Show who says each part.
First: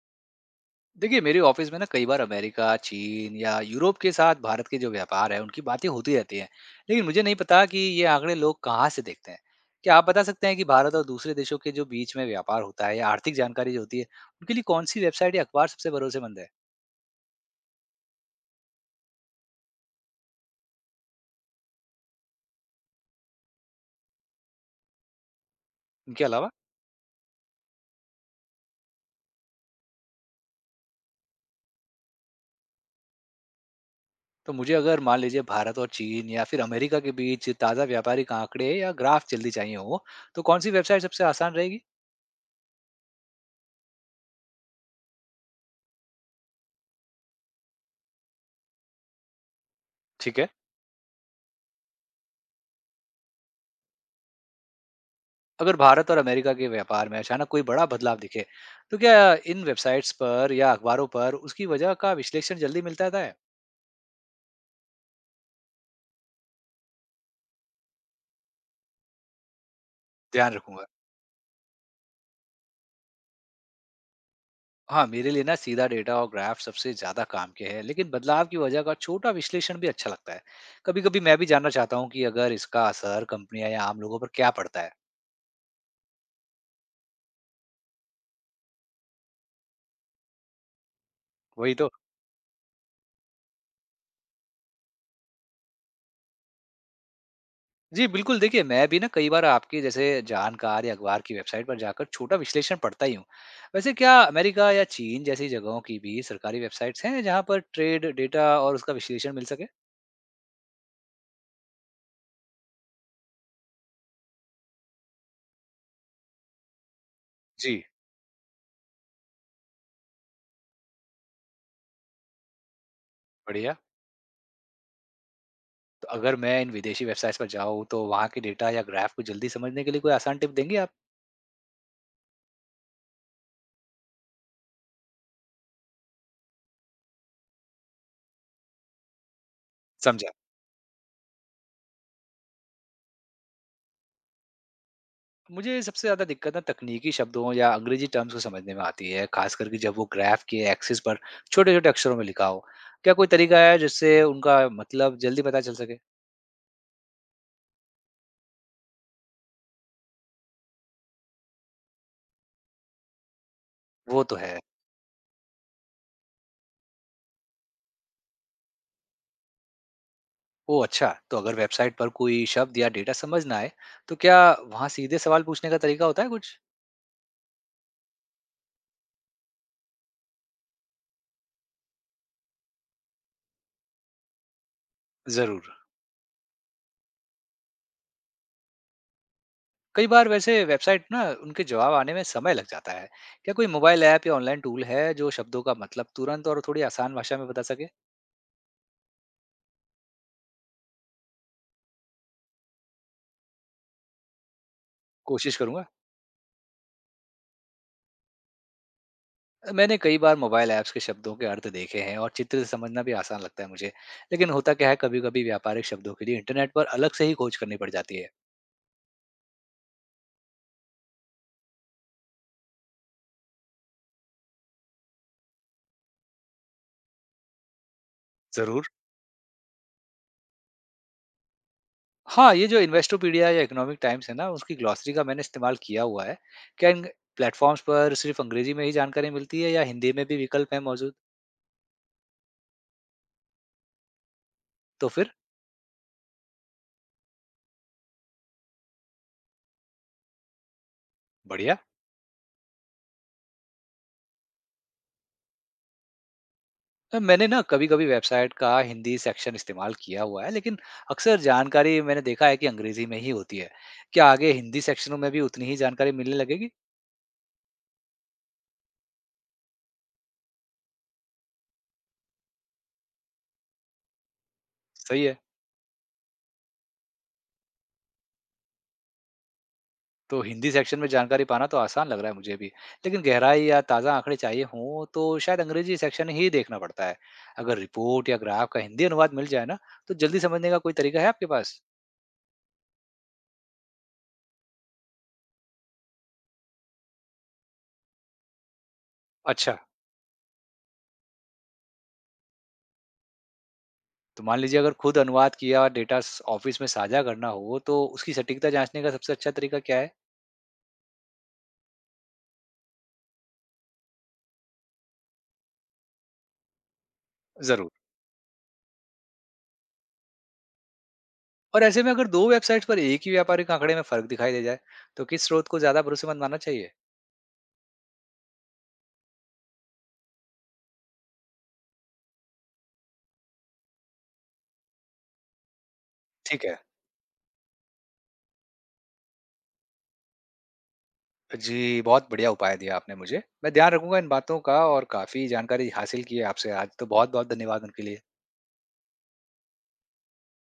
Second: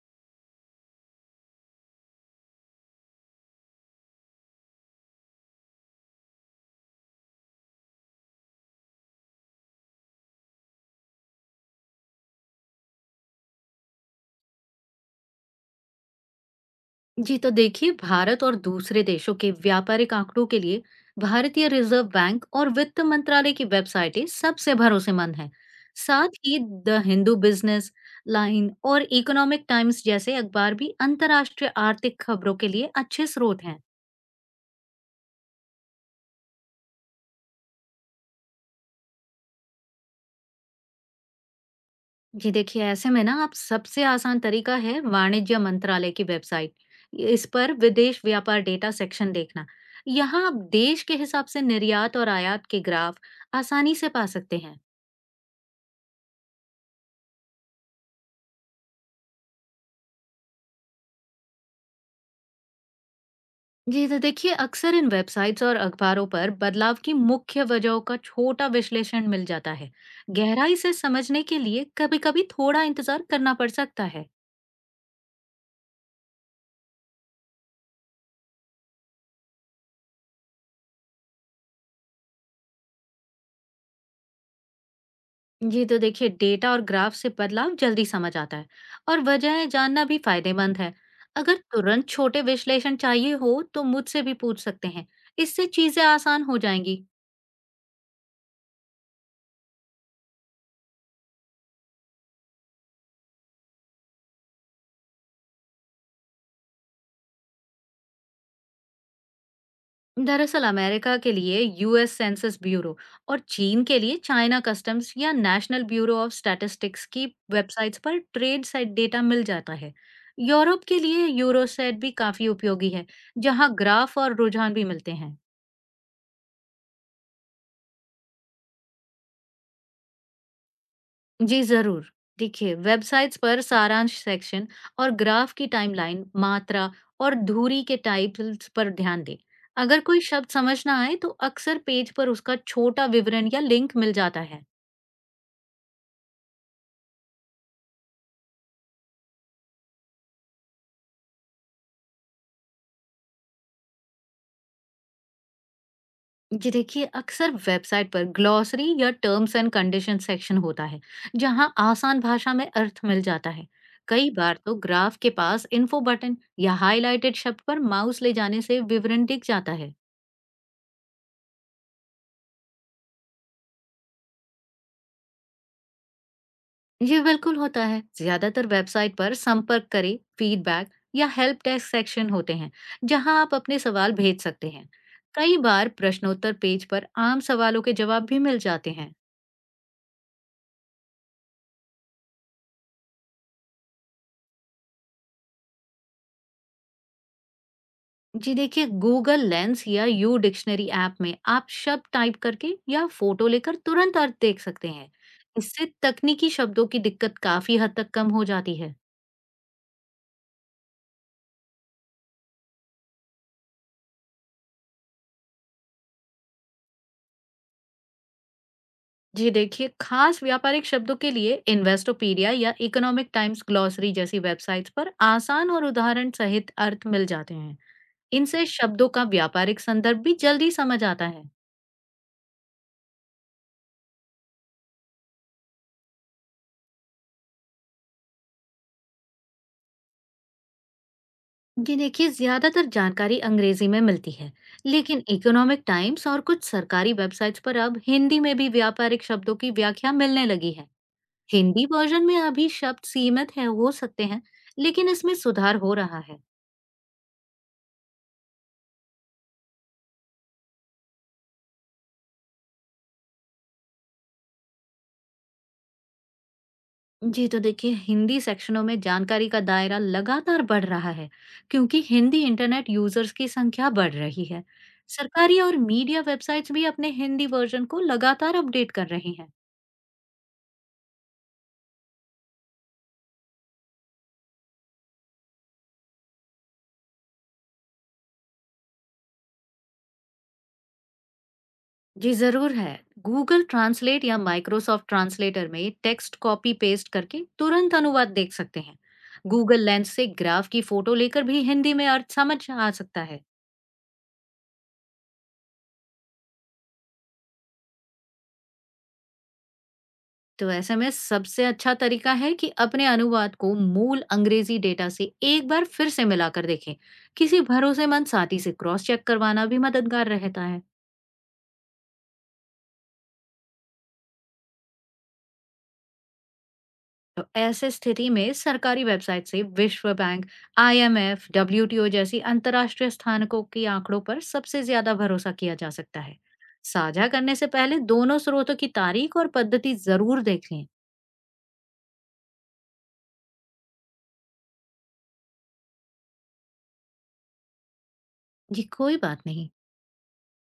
Speaker 1: देखिए मेरे ऑफिस में ना कई बार अमेरिका, चीन या यूरोप के साथ भारत के जो व्यापार है उनकी बातें होती रहती हैं, लेकिन मुझे नहीं पता कि ये आंकड़े लोग कहाँ से देखते हैं। क्या आप बता सकते हैं कि भारत और दूसरे देशों के जो बीच में व्यापार होता है या आर्थिक जानकारी जो होती है, उनके लिए कौन सी वेबसाइट या अखबार सबसे भरोसेमंद है?
Speaker 2: जी तो देखिए, भारत और दूसरे देशों के व्यापारिक आंकड़ों के लिए भारतीय रिजर्व बैंक और वित्त मंत्रालय की वेबसाइटें सबसे भरोसेमंद हैं।
Speaker 1: इनके
Speaker 2: साथ
Speaker 1: अलावा?
Speaker 2: ही द हिंदू बिजनेस लाइन और इकोनॉमिक टाइम्स जैसे अखबार भी अंतर्राष्ट्रीय आर्थिक खबरों के लिए अच्छे स्रोत हैं।
Speaker 1: तो मुझे अगर मान लीजिए भारत और चीन या फिर अमेरिका के बीच ताज़ा व्यापारिक आंकड़े या ग्राफ जल्दी चाहिए हो, तो कौन सी वेबसाइट सबसे आसान रहेगी?
Speaker 2: जी देखिए, ऐसे में ना आप सबसे आसान तरीका है वाणिज्य मंत्रालय की वेबसाइट। इस पर विदेश व्यापार डेटा सेक्शन देखना।
Speaker 1: ठीक
Speaker 2: यहाँ
Speaker 1: है।
Speaker 2: आप देश के हिसाब से निर्यात और आयात के ग्राफ आसानी से पा सकते हैं।
Speaker 1: अगर भारत और अमेरिका के व्यापार में अचानक कोई बड़ा बदलाव दिखे, तो क्या इन वेबसाइट्स पर या अखबारों पर उसकी वजह का विश्लेषण जल्दी मिलता है?
Speaker 2: जी तो देखिए, अक्सर इन वेबसाइट्स और अखबारों पर बदलाव की मुख्य वजहों का छोटा विश्लेषण मिल जाता है।
Speaker 1: ध्यान
Speaker 2: गहराई
Speaker 1: रखूंगा।
Speaker 2: से समझने के लिए कभी-कभी थोड़ा इंतजार करना पड़ सकता है।
Speaker 1: हाँ, मेरे लिए ना सीधा डेटा और ग्राफ सबसे ज्यादा काम के हैं, लेकिन बदलाव की वजह का छोटा विश्लेषण भी अच्छा लगता है। कभी-कभी मैं भी जानना चाहता हूँ कि अगर इसका असर कंपनियां या आम लोगों पर क्या पड़ता है।
Speaker 2: जी तो देखिए, डेटा और ग्राफ से बदलाव जल्दी समझ आता है और वजहें जानना भी फायदेमंद है। अगर
Speaker 1: वही तो।
Speaker 2: तुरंत छोटे विश्लेषण चाहिए हो तो मुझसे भी पूछ सकते हैं। इससे चीजें आसान हो जाएंगी।
Speaker 1: जी, बिल्कुल। देखिए, मैं भी ना कई बार आपके जैसे जानकार या अखबार की वेबसाइट पर जाकर छोटा विश्लेषण पढ़ता ही हूँ। वैसे क्या अमेरिका या चीन जैसी जगहों की भी सरकारी वेबसाइट्स हैं जहाँ पर ट्रेड डेटा और उसका विश्लेषण मिल सके?
Speaker 2: दरअसल अमेरिका के लिए यूएस सेंसस ब्यूरो और चीन के लिए चाइना कस्टम्स या नेशनल ब्यूरो ऑफ स्टैटिस्टिक्स की
Speaker 1: जी।
Speaker 2: वेबसाइट्स पर ट्रेड साइट डेटा मिल जाता है। यूरोप के लिए यूरोसेट भी काफी उपयोगी है, जहां
Speaker 1: बढ़िया।
Speaker 2: ग्राफ और रुझान भी मिलते हैं।
Speaker 1: तो अगर मैं इन विदेशी वेबसाइट्स पर जाऊँ तो वहाँ के डेटा या ग्राफ को जल्दी समझने के लिए कोई आसान टिप देंगे आप?
Speaker 2: जी जरूर। देखिए, वेबसाइट्स पर सारांश सेक्शन और ग्राफ की टाइमलाइन, मात्रा और धुरी के टाइटल्स पर ध्यान दें। अगर कोई
Speaker 1: समझा।
Speaker 2: शब्द समझ ना आए तो अक्सर पेज पर उसका छोटा विवरण या लिंक मिल जाता है।
Speaker 1: मुझे सबसे ज़्यादा दिक्कत ना तकनीकी शब्दों या अंग्रेजी टर्म्स को समझने में आती है, खास करके जब वो ग्राफ के एक्सिस पर छोटे-छोटे अक्षरों में लिखा हो। क्या कोई तरीका है जिससे उनका मतलब जल्दी पता चल सके?
Speaker 2: जी देखिए, अक्सर वेबसाइट पर ग्लॉसरी या टर्म्स एंड कंडीशन सेक्शन होता है, जहां आसान भाषा में अर्थ मिल जाता है।
Speaker 1: वो
Speaker 2: कई
Speaker 1: तो है।
Speaker 2: बार तो ग्राफ के पास इन्फो बटन या हाइलाइटेड शब्द पर माउस ले जाने से विवरण दिख जाता है।
Speaker 1: ओह! अच्छा, तो अगर वेबसाइट पर कोई शब्द या डेटा समझ ना आए, तो क्या वहाँ सीधे सवाल पूछने का तरीका होता है कुछ?
Speaker 2: ये बिल्कुल होता है। ज्यादातर वेबसाइट पर संपर्क करें, फीडबैक या हेल्प डेस्क सेक्शन होते हैं, जहां आप अपने सवाल भेज सकते हैं। कई
Speaker 1: ज़रूर।
Speaker 2: बार प्रश्नोत्तर पेज पर आम सवालों के जवाब भी मिल जाते हैं।
Speaker 1: कई बार वैसे वेबसाइट ना उनके जवाब आने में समय लग जाता है। क्या कोई मोबाइल ऐप या ऑनलाइन टूल है जो शब्दों का मतलब तुरंत और थोड़ी आसान भाषा में बता सके?
Speaker 2: जी देखिए, गूगल लेंस या यू डिक्शनरी ऐप में आप शब्द टाइप करके या फोटो लेकर तुरंत अर्थ देख सकते हैं।
Speaker 1: कोशिश करूँगा।
Speaker 2: इससे तकनीकी शब्दों की दिक्कत काफी हद तक कम हो जाती है।
Speaker 1: मैंने कई बार मोबाइल ऐप्स के शब्दों के अर्थ देखे हैं, और चित्र से समझना भी आसान लगता है मुझे। लेकिन होता क्या है कभी-कभी व्यापारिक शब्दों के लिए इंटरनेट पर अलग से ही खोज करनी पड़ जाती है।
Speaker 2: जी देखिए, खास व्यापारिक शब्दों के लिए इन्वेस्टोपीडिया या इकोनॉमिक टाइम्स ग्लॉसरी जैसी वेबसाइट्स पर आसान और उदाहरण सहित अर्थ मिल जाते हैं। इनसे
Speaker 1: ज़रूर।
Speaker 2: शब्दों का व्यापारिक संदर्भ भी जल्दी समझ आता है।
Speaker 1: हाँ, ये जो इन्वेस्टोपीडिया या इकोनॉमिक टाइम्स है ना, उसकी ग्लॉसरी का मैंने इस्तेमाल किया हुआ है। क्या इन प्लेटफ़ॉर्म्स पर सिर्फ़ अंग्रेजी में ही जानकारी मिलती है या हिंदी में भी विकल्प हैं मौजूद?
Speaker 2: जी देखिए, ज्यादातर जानकारी अंग्रेजी में मिलती है,
Speaker 1: तो
Speaker 2: लेकिन
Speaker 1: फिर?
Speaker 2: इकोनॉमिक टाइम्स और कुछ सरकारी वेबसाइट्स पर अब हिंदी में भी व्यापारिक शब्दों की व्याख्या मिलने लगी है।
Speaker 1: बढ़िया।
Speaker 2: हिंदी वर्जन में अभी शब्द सीमित है हो सकते हैं, लेकिन इसमें सुधार हो रहा है।
Speaker 1: मैंने ना कभी-कभी वेबसाइट का हिंदी सेक्शन इस्तेमाल किया हुआ है, लेकिन अक्सर जानकारी मैंने देखा है कि अंग्रेजी में ही होती है। क्या आगे हिंदी सेक्शनों में भी उतनी ही जानकारी मिलने लगेगी?
Speaker 2: जी तो देखिए, हिंदी सेक्शनों में जानकारी का दायरा लगातार बढ़ रहा है, क्योंकि हिंदी इंटरनेट यूजर्स की संख्या बढ़ रही है।
Speaker 1: सही है।
Speaker 2: सरकारी और मीडिया वेबसाइट्स भी अपने हिंदी वर्जन को लगातार अपडेट कर रही हैं।
Speaker 1: तो हिंदी सेक्शन में जानकारी पाना तो आसान लग रहा है मुझे भी, लेकिन गहराई या ताज़ा आंकड़े चाहिए हों तो शायद अंग्रेजी सेक्शन ही देखना पड़ता है। अगर रिपोर्ट या ग्राफ का हिंदी अनुवाद मिल जाए ना, तो जल्दी समझने का कोई तरीका है आपके पास?
Speaker 2: जी जरूर है। गूगल ट्रांसलेट या माइक्रोसॉफ्ट ट्रांसलेटर में टेक्स्ट कॉपी पेस्ट करके तुरंत अनुवाद देख सकते हैं।
Speaker 1: अच्छा।
Speaker 2: गूगल लेंस से ग्राफ की फोटो लेकर भी हिंदी में अर्थ समझ आ सकता है।
Speaker 1: तो मान लीजिए अगर खुद अनुवाद किया और डेटा ऑफिस में साझा करना हो, तो उसकी सटीकता जांचने का सबसे अच्छा तरीका क्या है?
Speaker 2: तो ऐसे में सबसे अच्छा तरीका है कि अपने अनुवाद को मूल अंग्रेजी डेटा से एक बार फिर से मिलाकर देखें। किसी
Speaker 1: जरूर।
Speaker 2: भरोसेमंद साथी से क्रॉस चेक करवाना भी मददगार रहता है।
Speaker 1: और ऐसे में अगर दो वेबसाइट्स पर एक ही व्यापारिक आंकड़े में फर्क दिखाई दे जाए, तो किस स्रोत को ज्यादा भरोसेमंद मानना चाहिए?
Speaker 2: तो ऐसे स्थिति में सरकारी वेबसाइट से विश्व बैंक, आईएमएफ, डब्ल्यूटीओ जैसी अंतर्राष्ट्रीय स्थानकों के आंकड़ों पर सबसे ज्यादा भरोसा किया जा सकता है।
Speaker 1: ठीक है।
Speaker 2: साझा करने से पहले दोनों स्रोतों की तारीख और पद्धति जरूर देख लें।
Speaker 1: जी, बहुत बढ़िया उपाय दिया आपने मुझे। मैं ध्यान रखूँगा इन बातों का, और काफ़ी जानकारी हासिल की है आपसे आज। तो बहुत-बहुत धन्यवाद उनके लिए।
Speaker 2: ये कोई बात नहीं।